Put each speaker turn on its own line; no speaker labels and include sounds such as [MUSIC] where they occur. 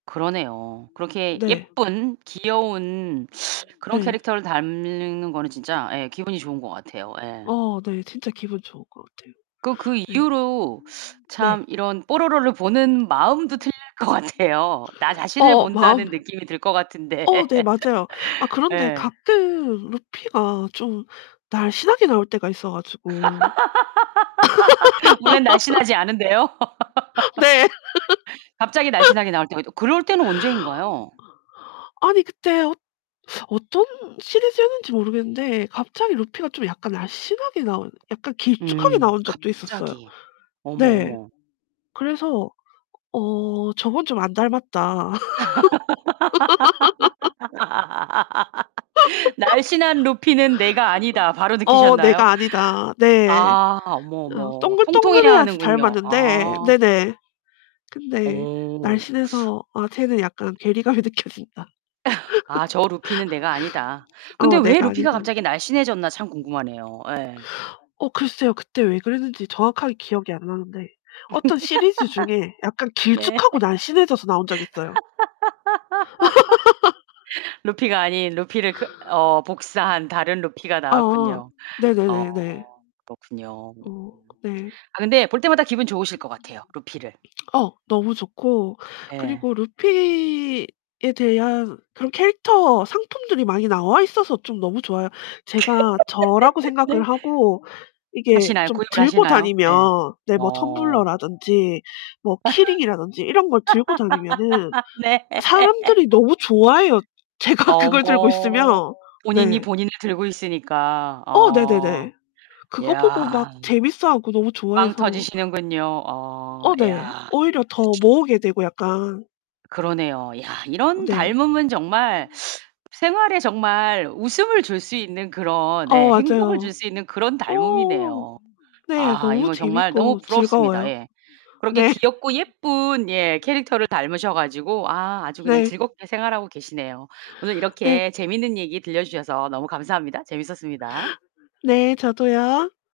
그러네요. 그렇게
네.
예쁜 귀여운 그런
네.
캐릭터를 닮는 거는 진짜 예 기분이 좋은 것 같아요. 예.
어 네 진짜 기분 좋을 것 같아요.
그 그
네.
이후로
네.
참 이런 뽀로로를 보는 마음도 틀릴 것 같아요. 나 자신을
어어 마음
본다는 느낌이 들 것 같은데.
어 네
[LAUGHS]
맞아요. 아 그런데
예.
가끔 루피가 좀 날씬하게 나올 때가 있어 가지고
[LAUGHS] 원래는 날씬하지 않은데요.
[LAUGHS] 네.
[LAUGHS] 갑자기 날씬하게 나올 때 [UNINTELLIGIBLE] 그럴 때는 언제인가요?
[LAUGHS] 아니 그때 어 어떤 시리즈였는지 모르겠는데 갑자기 루피가 좀 약간 날씬하게 나온 약간 길쭉하게
음
나온 적도 있었어요.
갑자기. 어머
네.
어머.
그래서 '어 저건 좀 안 닮았다.' [LAUGHS] [LAUGHS]
[LAUGHS] '날씬한 루피는 내가 아니다.'
[LAUGHS]
바로
어
느끼셨나요?
'내가 아니다.' 네.
아, 어머
어
어머. 통통해야
동글동글해야지
하는군요.
닮았는데
아.
네네 근데
어.
날씬해서 '아 쟤는 약간 괴리감이 느껴진다.
[LAUGHS] '아 저 루피는 내가
[LAUGHS]
아니다.' 근데
어
왜
내가
루피가
아니다.'
갑자기 날씬해졌나 참 궁금하네요 예.
어 글쎄요. 그때 왜 그랬는지 정확하게 기억이 안 나는데 어떤 시리즈 중에 약간
[LAUGHS] 네.
길쭉하고 날씬해져서 나온 적이 있어요.
[LAUGHS] 루피가 아닌 루피를 그 어 복사한 다른 루피가
[LAUGHS] 아아.
나왔군요. 어
네네네네.
그렇군요. 음.
어 네.
아 근데 볼 때마다 기분 좋으실 것 같아요 루피를.
어 너무 좋고
예.
그리고 루피에 대한 그런 캐릭터 상품들이 많이 나와 있어서 좀 너무 좋아요. 제가 저라고
[LAUGHS]
생각을
네.
하고 이게
하시나요
좀
구입을
들고
하시나요?
다니면
예.
네 뭐
어.
텀블러라든지 뭐 키링이라든지 이런 걸 들고 다니면은
[LAUGHS] 네.
사람들이 너무
[LAUGHS]
좋아해요 제가 그걸 들고
어머
있으면.
본인이
네.
본인을 들고 있으니까
어
어.
네네네. 그거 보고 막
야.
재밌어하고 너무
빵
좋아해서
터지시는군요. 어
어 네.
야.
오히려 더 모으게 되고 약간
그러네요. 야 이런
네.
닮음은 정말 생활에 정말 웃음을 줄 수 있는 그런
어
예 행복을 줄
맞아요.
수 있는 그런
어 어어.
닮음이네요.
네,
아
너무
이건 정말 너무
재밌고
부럽습니다.
즐거워요.
예. 그렇게
네.
귀엽고 예쁜 예 캐릭터를 닮으셔 가지고 아 아주 그냥
네.
즐겁게 생활하고 계시네요. 오늘
네.
이렇게 재밌는 얘기 들려 주셔서 너무 감사합니다. 재밌었습니다.
네, 저도요.